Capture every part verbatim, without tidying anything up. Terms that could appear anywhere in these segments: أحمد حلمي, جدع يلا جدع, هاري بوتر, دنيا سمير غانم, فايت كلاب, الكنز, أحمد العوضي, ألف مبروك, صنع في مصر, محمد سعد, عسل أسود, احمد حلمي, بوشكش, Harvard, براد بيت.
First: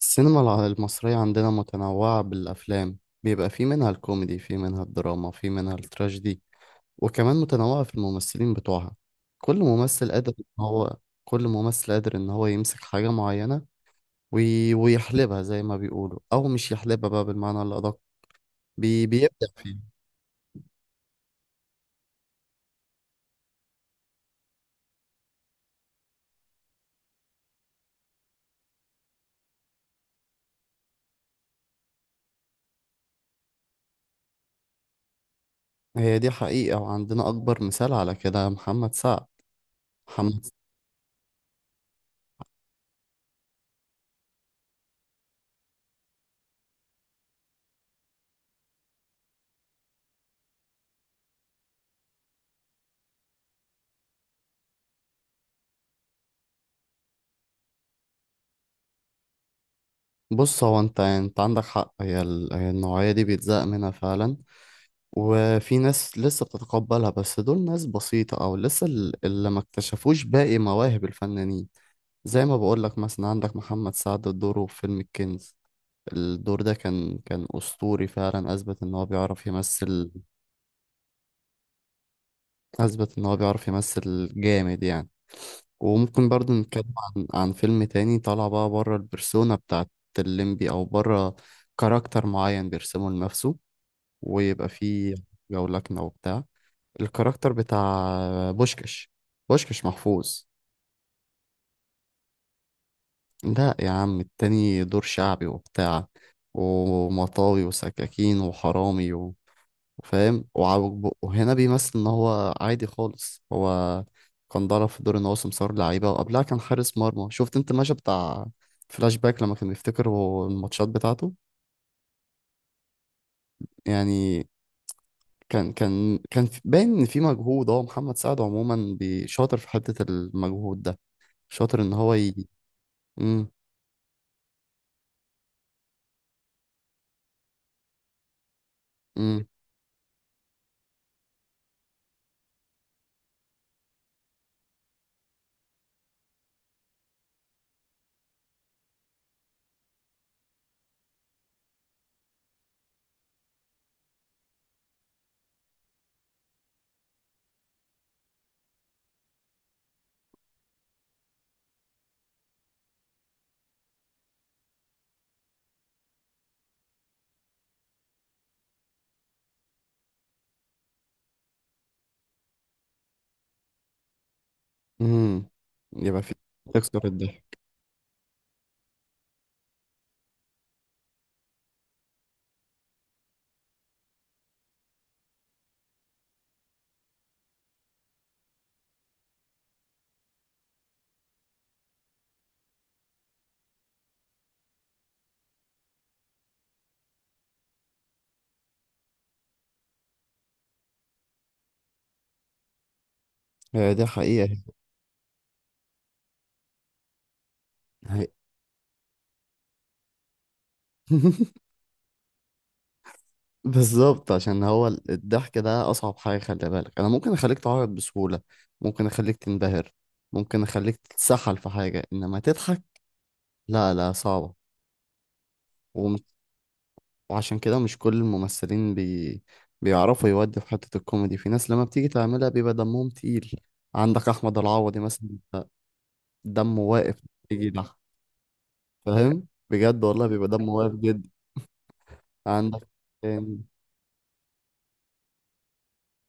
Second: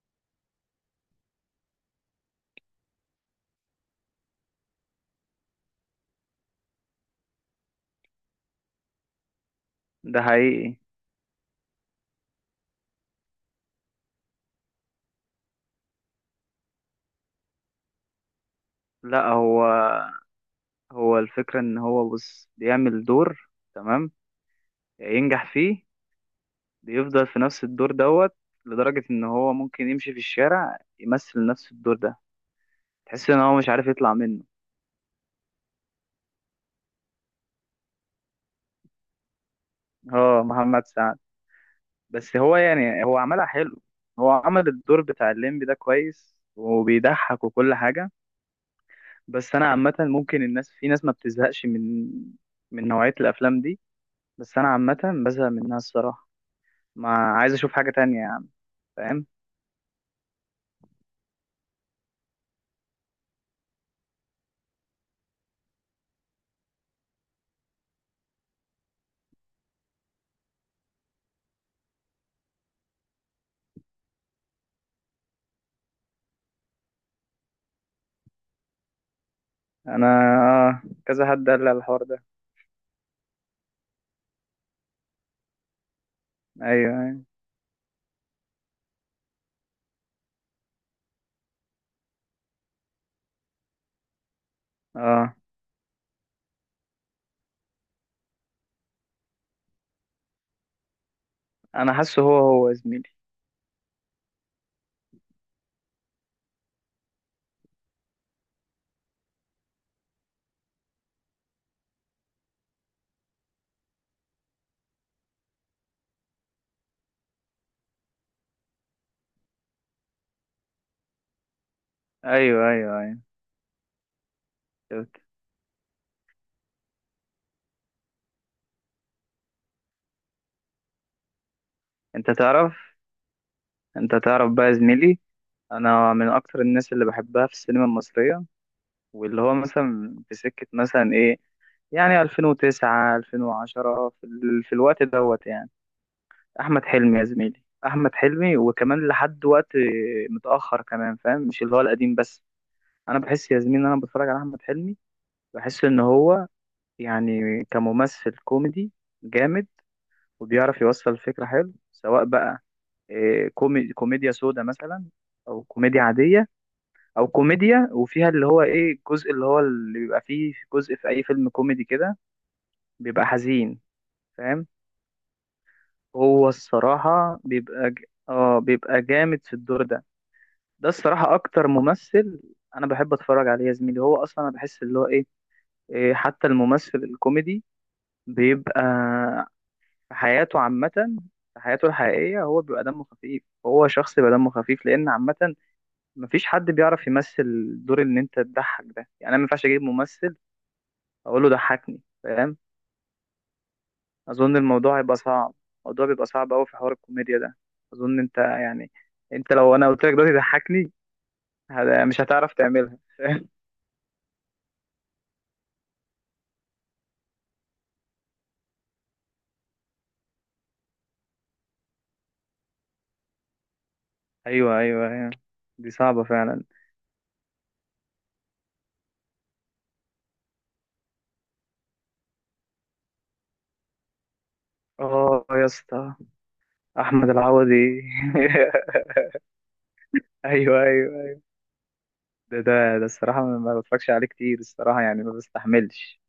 السينما الع- المصرية عندنا متنوعة بالأفلام، بيبقى في منها الكوميدي، في منها الدراما، في منها التراجيدي. وكمان متنوعة في الممثلين بتوعها. كل ممثل ده قادر إن حقيقي. هو كل ممثل قادر إن هو يمسك حاجة معينة وي... ويحلبها زي ما بيقولوا، أو مش يحلبها بقى بالمعنى الأدق، بي... لا بيبدع هو، فيها. هو الفكرة ان هو بص بيعمل دور، تمام، ينجح فيه. بيفضل في نفس الدور دوت لدرجة ان هو ممكن يمشي في الشارع يمثل نفس الدور ده. تحس ان هو مش عارف يطلع منه. هي دي حقيقة، وعندنا أكبر مثال على كده محمد سعد. اه محمد محمد سعد، بس هو يعني هو عملها حلو. هو عمل الدور بتاع الليمبي ده كويس وبيضحك وكل حاجة. بس انا عامة، ممكن الناس، في ناس ما بتزهقش من من نوعية الافلام دي. بس انا عامة بزهق منها الصراحة. ما عايز اشوف حاجة تانية يا عم، فاهم؟ بص، هو أنت أنت عندك حق، هي, ال... هي النوعية دي بيتزهق منها فعلا. وفي ناس لسه بتتقبلها، بس دول ناس بسيطة، أو لسه ال- اللي ما اكتشفوش باقي مواهب الفنانين. زي ما بقولك، مثلا عندك محمد سعد دوره في فيلم الكنز. الدور ده كان كان أسطوري فعلا، أثبت إن هو بيعرف انا يمثل اه كذا حد قال لي على الحوار ده. أثبت إن هو بيعرف يمثل جامد يعني. وممكن برضه ايوه نتكلم ايوه. عن عن فيلم تاني طالع بقى بره البرسونا بتاعت الليمبي، أو بره كاركتر معين بيرسمه لنفسه ويبقى فيه اه جولكنة وبتاع. الكاركتر بتاع بوشكش بوشكش محفوظ. انا حاسه هو هو يا زميلي. لا يا عم، التاني دور شعبي وبتاع، ومطاوي وسكاكين وحرامي و- وفاهم وعوج بقه. وهنا بيمثل ان هو عادي خالص. هو كان ضرب في دور ان هو سمسار لعيبه، وقبلها كان حارس مرمى. شفت انت المشهد بتاع فلاش باك لما كان بيفتكر هو الماتشات بتاعته؟ ايوه ايوه ايوه يعني شفت. كان كان كان في- باين ان في مجهود. هو محمد سعد عموما بي- شاطر في حته المجهود ده، شاطر ان هو انت ي... تعرف، انت تعرف بقى يا زميلي، انا من اكتر الناس اللي بحبها في السينما المصرية، واللي امم هو مثلا في سكة مثلا ايه، يعني ألفين وتسعة ألفين وعشرة، في, ال... في الوقت دوت يعني، احمد حلمي يا زميلي، احمد حلمي، وكمان لحد وقت متأخر كمان، فاهم؟ مش اللي هو القديم بس. انا بحس يا زميلي ان انا بتفرج على احمد حلمي، بحس ان هو يعني كممثل كوميدي جامد، وبيعرف يوصل الفكرة حلو، سواء بقى إيه، كومي... كوميديا سودا مثلا، او كوميديا عادية، او كوميديا وفيها اللي هو ايه الجزء اللي هو اللي بيبقى فيه جزء في اي فيلم كوميدي كده بيبقى حزين، فاهم؟ امم يبقى في هو تكسر الصراحة الضحك. بيبقى ج... اه بيبقى جامد في الدور ده. ده الصراحة اكتر ممثل انا بحب اتفرج عليه يا زميلي. هو اصلا انا بحس اللي هو ايه إيه، حتى الممثل الكوميدي بيبقى في حياته عامة، في حياته الحقيقية، هو بيبقى دمه خفيف، هو شخص بيبقى دمه خفيف، لأن عامة مفيش حد بيعرف يمثل الدور اللي أنت تضحك ده. يعني أنا مينفعش أجيب ممثل أقول له ضحكني، فاهم؟ هي دي حقيقة. أظن الموضوع هيبقى صعب. الموضوع بيبقى صعب أوي في حوار الكوميديا ده. أظن هي. أنت يعني، أنت لو أنا قلت لك دلوقتي ضحكني، هت- مش هتعرف تعملها، فاهم؟ بالظبط، عشان هو ال- الضحك ده أصعب حاجة. خلي بالك، أنا ممكن أخليك تعيط بسهولة، ممكن أخليك تنبهر، ممكن أخليك تتسحل في حاجة، إنما تضحك لا، لا، صعبة. أيوه أيوه أيوه، دي وم- صعبة فعلا. وعشان كده مش كل الممثلين بي... بيعرفوا يودوا في حتة الكوميدي. في ناس لما بتيجي تعملها بيبقى دمهم تقيل. عندك أحمد العوضي مثلا، آه يا اسطى. دمه واقف. أحمد بيجي يضحك، العوضي. فاهم، بجد والله بيبقى دمه أيوه واقف جدا. أيوه. ده عندك ده ده الصراحة ما ما بتفرجش عليه كتير الصراحة، يعني ما بستحملش.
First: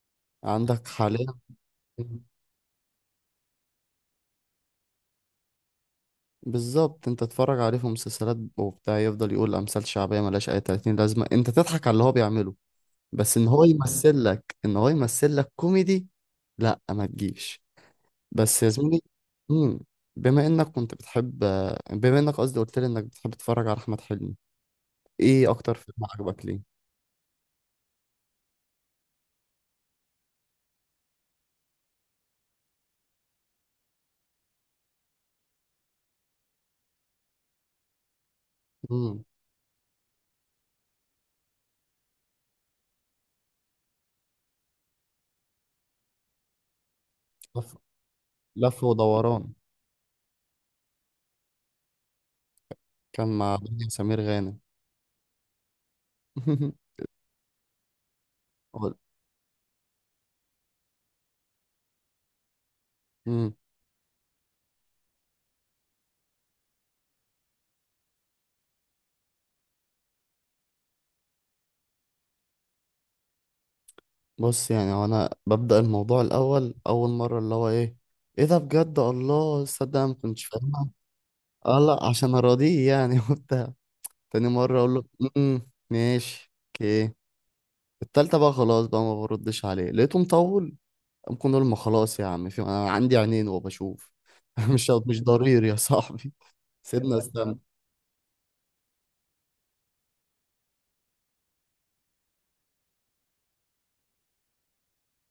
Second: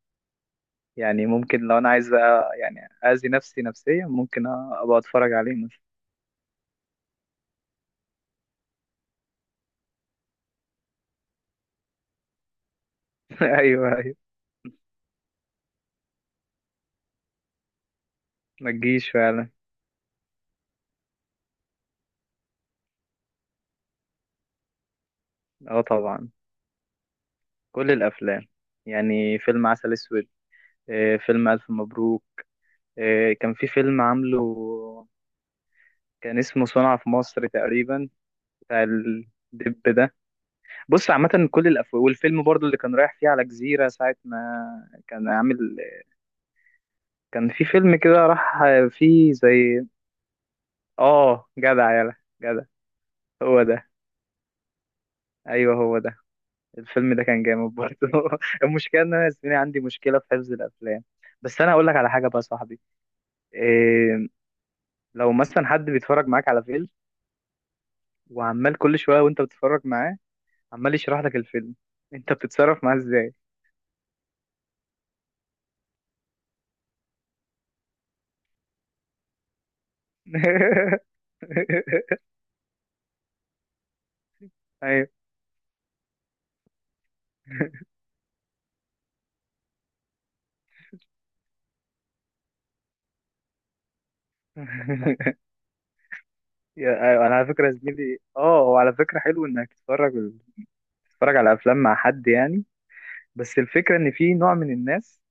عندك حاليا يعني ممكن لو أنا عايز بقى، يعني أذي نفسي نفسيا، ممكن أ- أبقى أتفرج عليه مثلا. بالظبط، انت تتفرج عليه في مسلسلات وبتاع، يفضل يقول امثال شعبيه ملهاش اي تلاتين لازمه، انت تضحك على اللي هو بيعمله، بس ان هو أيوه أيوه. يمثل لك، ان هو يمثل لك كوميدي لا، ما تجيش. بس يا ما زميلي، تجيش فعلا. مم، بما انك كنت بتحب بما انك قصدي قلت لي انك بتحب تتفرج على احمد حلمي، ايه اكتر أه فيلم طبعا، عجبك ليه؟ كل الأفلام، يعني فيلم عسل أسود، آه، فيلم ألف مبروك، آه، كان في فيلم عامله، كان اسمه صنع في مصر تقريبا، بتاع مم، الدب ده. بص عامة كل الأف، والفيلم برضو اللي كان رايح فيه على جزيرة ساعة ما كان عامل، كان في لف فيلم كده راح لف فيه ودوران. زي، اه جدع يلا، جدع. كان مع هو دنيا ده، سمير غانم. ايوه هو ده. الفيلم ده كان جامد برضه. قول. المشكله ان انا يا زميلي عندي مشكله في حفظ الافلام. بس انا اقول لك على حاجه بقى يا صاحبي، إيه، لو مثلا حد بيتفرج معاك على فيلم، وعمال كل شويه وانت بتتفرج معاه عمال يشرح لك الفيلم، انت بتتصرف معاه ازاي؟ بص يعني، هو انا ببدأ الموضوع الاول، اول مرة اللي هو ايه، ايه ده بجد، الله، صدق أنا ما كنتش فاهمها. اه، لا عشان اراضيه يعني وبتاع. تاني مرة اقول له ايوه. امم، ماشي، اوكي. التالتة بقى خلاص بقى ما بردش عليه، لقيته مطول. ممكن اقول، ما خلاص يا عم، في انا عندي عينين وبشوف. مش، مش ضرير يا صاحبي. يا- سيبنا ايوه انا على استنى. فكره يا زميلي، اه هو على فكره حلو انك تتفرج، تتفرج على افلام مع حد يعني. بس الفكره ان في نوع من الناس،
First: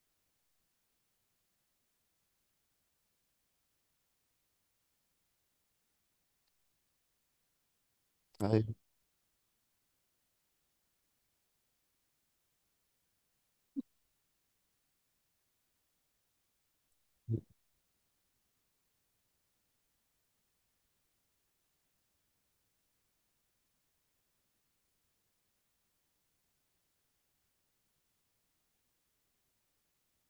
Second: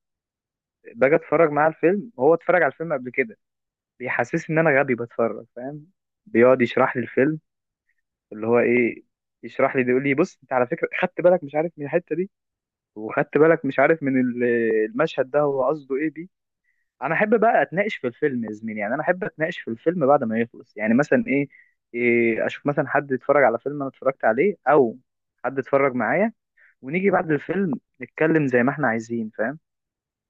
باجي اتفرج معاه الفيلم وهو اتفرج على الفيلم قبل كده، بيحسسني ان انا غبي بتفرج، فاهم؟ بيقعد يشرح لي الفيلم اللي هو ايوه، ايه، يشرح لي يقول لي بص انت على فكره خدت بالك مش عارف من الحته دي، وخدت بالك مش عارف من ال- المشهد ده هو قصده ايه بيه. انا احب بقى اتناقش في الفيلم يا زميلي، يعني انا احب اتناقش في الفيلم بعد ما يخلص، يعني مثلا ايه، إيه اشوف مثلا حد اتفرج على فيلم انا اتفرجت عليه، او حد اتفرج معايا، ونيجي بعد الفيلم نتكلم زي ما احنا عايزين، فاهم؟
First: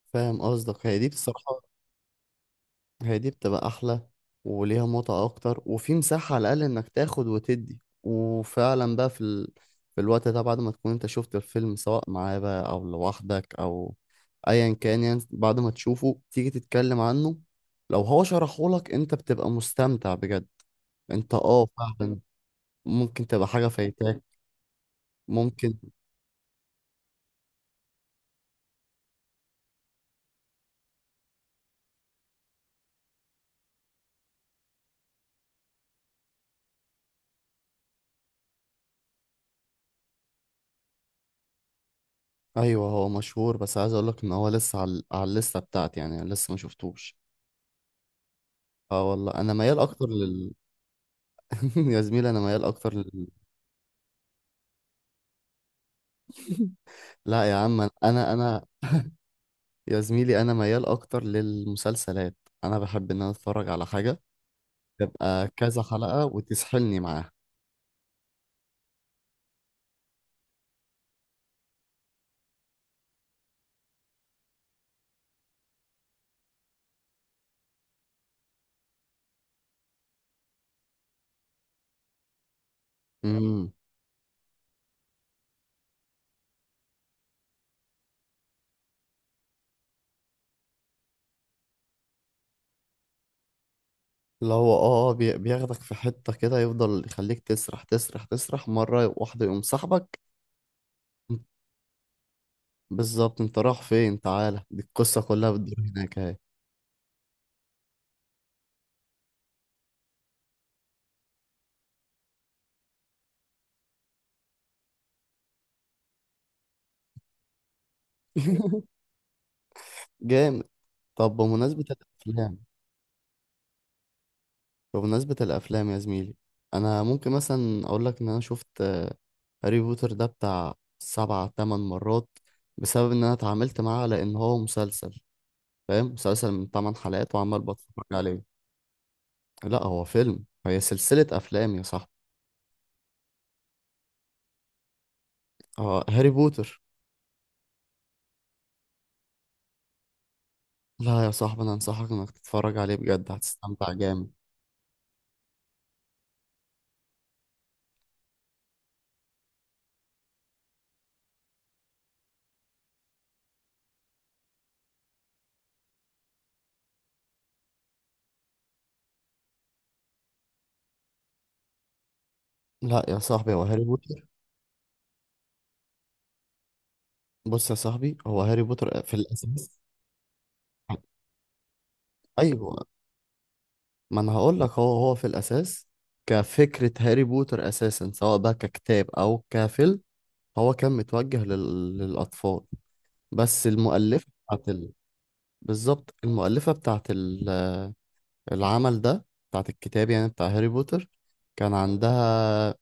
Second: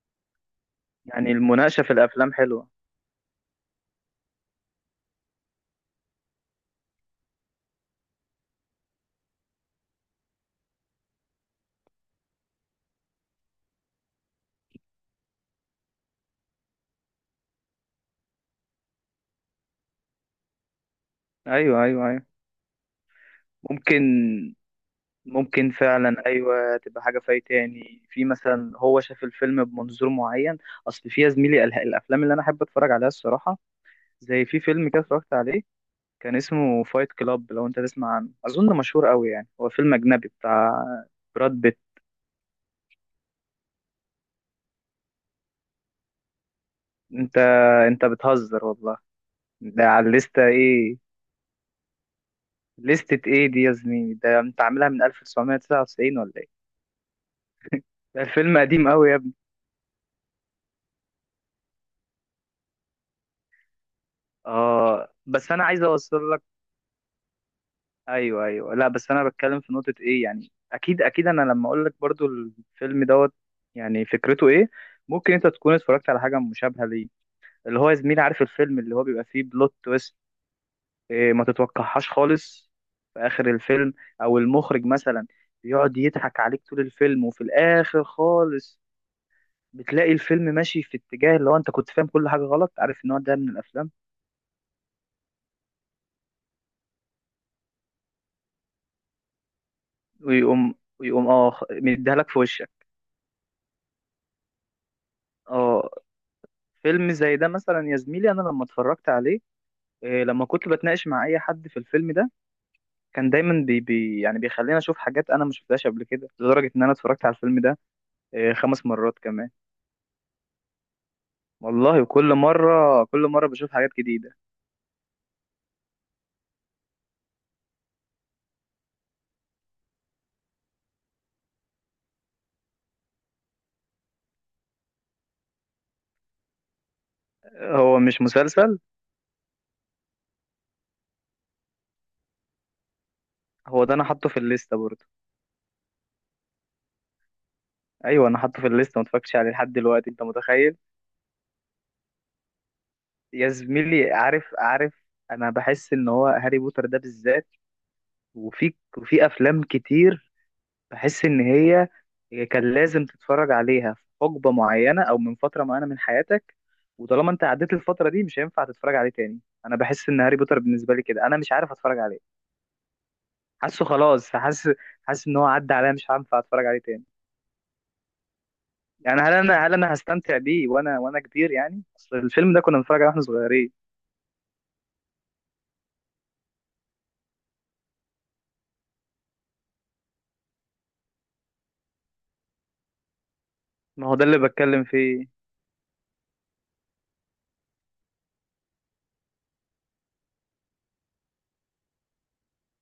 فاهم قصدك. هي دي يعني بصراحة المناقشة في الأفلام حلوة. هي دي بتبقى احلى، وليها متعة اكتر، وفي مساحة على الاقل انك تاخد وتدي، وفعلا بقى في ال... في الوقت ده، بعد ما تكون انت شفت الفيلم سواء معاه بقى او لوحدك، او ايا كان يعني، بعد ما تشوفه تيجي تتكلم عنه. لو هو شرحهولك انت بتبقى مستمتع بجد. انت اه أيوه أيوه فعلا، أيوه. ممكن تبقى حاجة ممكن، فايتاك. ممكن ممكن. فعلا، أيوه تبقى حاجة فايت تاني، في مثلا هو شاف الفيلم بمنظور معين. أصل في يا زميلي ال- الأفلام اللي أنا أحب أتفرج عليها الصراحة، زي في فيلم كده اتفرجت عليه، كان اسمه فايت كلاب، لو أنت تسمع عنه أظن مشهور أوي، يعني هو فيلم أجنبي بتاع براد بيت. ايوه هو مشهور، بس عايز اقولك ان هو لسه على، على الليسته بتاعتي يعني، أنا لسه ما شفتوش. أنت أنت بتهزر والله؟ اه والله، انا ميال ده على اكتر الليستة لل إيه؟ يا زميلي، انا ميال اكتر. ليستة إيه دي يا زميلي؟ ده أنت عاملها من ألف وتسعمية وتسعة وتسعين ولا إيه؟ لا يا عم، ده انا الفيلم انا قديم أوي. يا زميلي انا ميال اكتر للمسلسلات. انا بحب ان انا اتفرج على حاجه اه تبقى بس انا عايز كذا حلقه اوصل لك. وتسحلني معاها. ايوه ايوه، لا بس انا بتكلم في نقطة ايه، يعني اكيد اكيد انا لما اقول لك برضو الفيلم دوت، يعني فكرته ايه، ممكن انت تكون اتفرجت على حاجة مشابهة ليه. اللي هو يا زميلي عارف الفيلم اللي هو بيبقى فيه بلوت تويست، إيه ما تتوقعهاش خالص في اخر امم، الفيلم، او المخرج مثلا بيقعد يضحك عليك طول الفيلم وفي الاخر خالص بتلاقي الفيلم ماشي في اتجاه اللي هو انت كنت فاهم كل حاجة غلط، عارف النوع ده من الافلام. اللي هو اه آه، بي- بياخدك في حته كده، يفضل يخليك تسرح تسرح تسرح، مره واحده يقوم سحبك. ويقوم ويقوم اه مديها لك في وشك. بالظبط، انت رايح فين؟ تعالى، دي القصه كلها بتدور اه. هناك اهي. فيلم زي ده مثلا يا زميلي انا لما اتفرجت عليه إيه، لما كنت بتناقش مع اي حد في الفيلم ده كان دايما بي بي يعني بيخليني اشوف حاجات انا ما شفتهاش قبل كده، لدرجه ان انا اتفرجت على الفيلم ده إيه، خمس مرات كمان. جامد. طب، بمناسبه والله وكل الافلام، مره كل مره بشوف حاجات جديده. بمناسبة الأفلام يا زميلي، أنا ممكن مثلا أقول لك إن أنا شفت آه، هاري بوتر ده بتاع سبع تمن مرات، بسبب إن أنا اتعاملت معاه على إن هو مسلسل. فاهم، مسلسل من تمن حلقات وعمال هو بتفرج مش عليه. مسلسل؟ لا هو فيلم، هي سلسلة أفلام يا صاحبي. هو ده انا حاطه في الليسته برضه. اه هاري بوتر. ايوه انا حاطه في الليسته، ما اتفرجتش عليه لحد دلوقتي، انت متخيل؟ لا يا صاحبي، أنا أنصحك إنك تتفرج عليه بجد، يا هتستمتع زميلي جامد. عارف عارف، انا بحس ان هو هاري بوتر ده بالذات وفي وفي افلام كتير، بحس ان هي، هي كان لازم تتفرج عليها في حقبة معينة او من فترة معينة من حياتك، وطالما انت عديت الفترة دي مش هينفع تتفرج عليه تاني. انا بحس ان هاري بوتر بالنسبة لي كده انا مش عارف اتفرج عليه. لا يا صاحبي، هو حاسه هاري بوتر. خلاص، حاسس، حاسس ان هو عدى عليا مش هينفع اتفرج عليه تاني. بص يا صاحبي، هو هاري بوتر في يعني هل انا هل الأساس. انا هستمتع بيه وانا وانا كبير، يعني اصل الفيلم ده كنا أيوه. بنتفرج عليه واحنا صغيرين. ما انا هقول لك، هو هو في الاساس، كفكره، هاري بوتر اساسا سواء بقى ككتاب او كفيلم، هو كان متوجه لل... للاطفال. بس ما هو ده المؤلفه اللي بتاعت بتكلم ال... فيه. بالظبط، المؤلفه بتاعت ال... العمل ده، بتاعت الكتاب يعني بتاع هاري بوتر، كان عندها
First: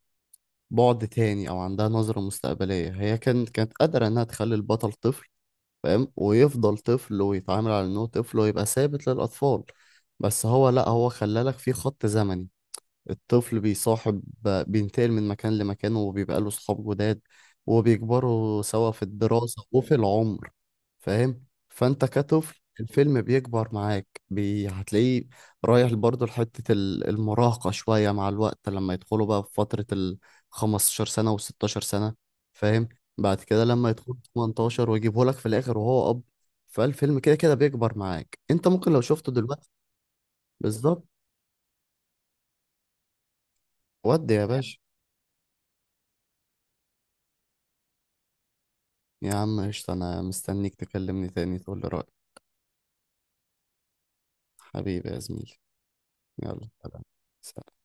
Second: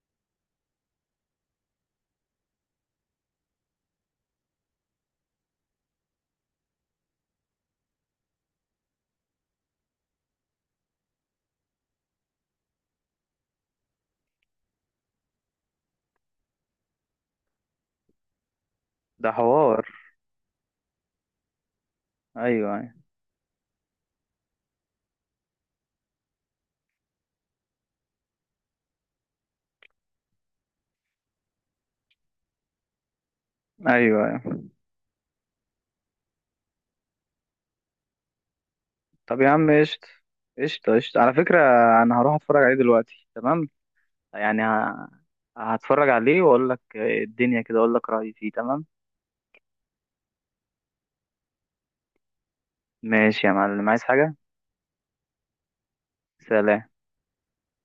بعد تاني، او عندها نظره مستقبليه. هي كانت كانت قادره انها تخلي البطل طفل، فاهم، ويفضل طفل ويتعامل على انه طفل ويبقى ثابت للاطفال. بس هو لا، هو خلالك في خط زمني. الطفل بيصاحب، بينتقل من مكان لمكان، وبيبقى له صحاب جداد، وبيكبروا سوا في ده الدراسة حوار. وفي العمر. فاهم، فانت كطفل ايوه الفيلم بيكبر معاك، بي... هتلاقيه رايح برضه لحتة ال- المراهقة شوية مع الوقت، لما يدخلوا بقى في فترة ال خمستاشر سنة و ستاشر سنة، فاهم، بعد كده لما يدخل ايوه ايوه. تمنتاشر ويجيبه لك في الآخر وهو أب. فالفيلم كده كده بيكبر معاك، انت ممكن لو شفته طب يا دلوقتي. عم قشطة. قشطة بالظبط. قشطة على فكرة، انا هروح اتفرج عليه دلوقتي، تمام. ودي يا يعني باشا، ه- هتفرج عليه واقول لك الدنيا كده، اقول لك رأيي فيه، تمام. يا عم قشطة. أنا مستنيك تكلمني تاني تقول لي رأيك. ماشي يا معلم، عايز حاجة؟ حبيبي يا زميلي، يلا، سلام. سلام.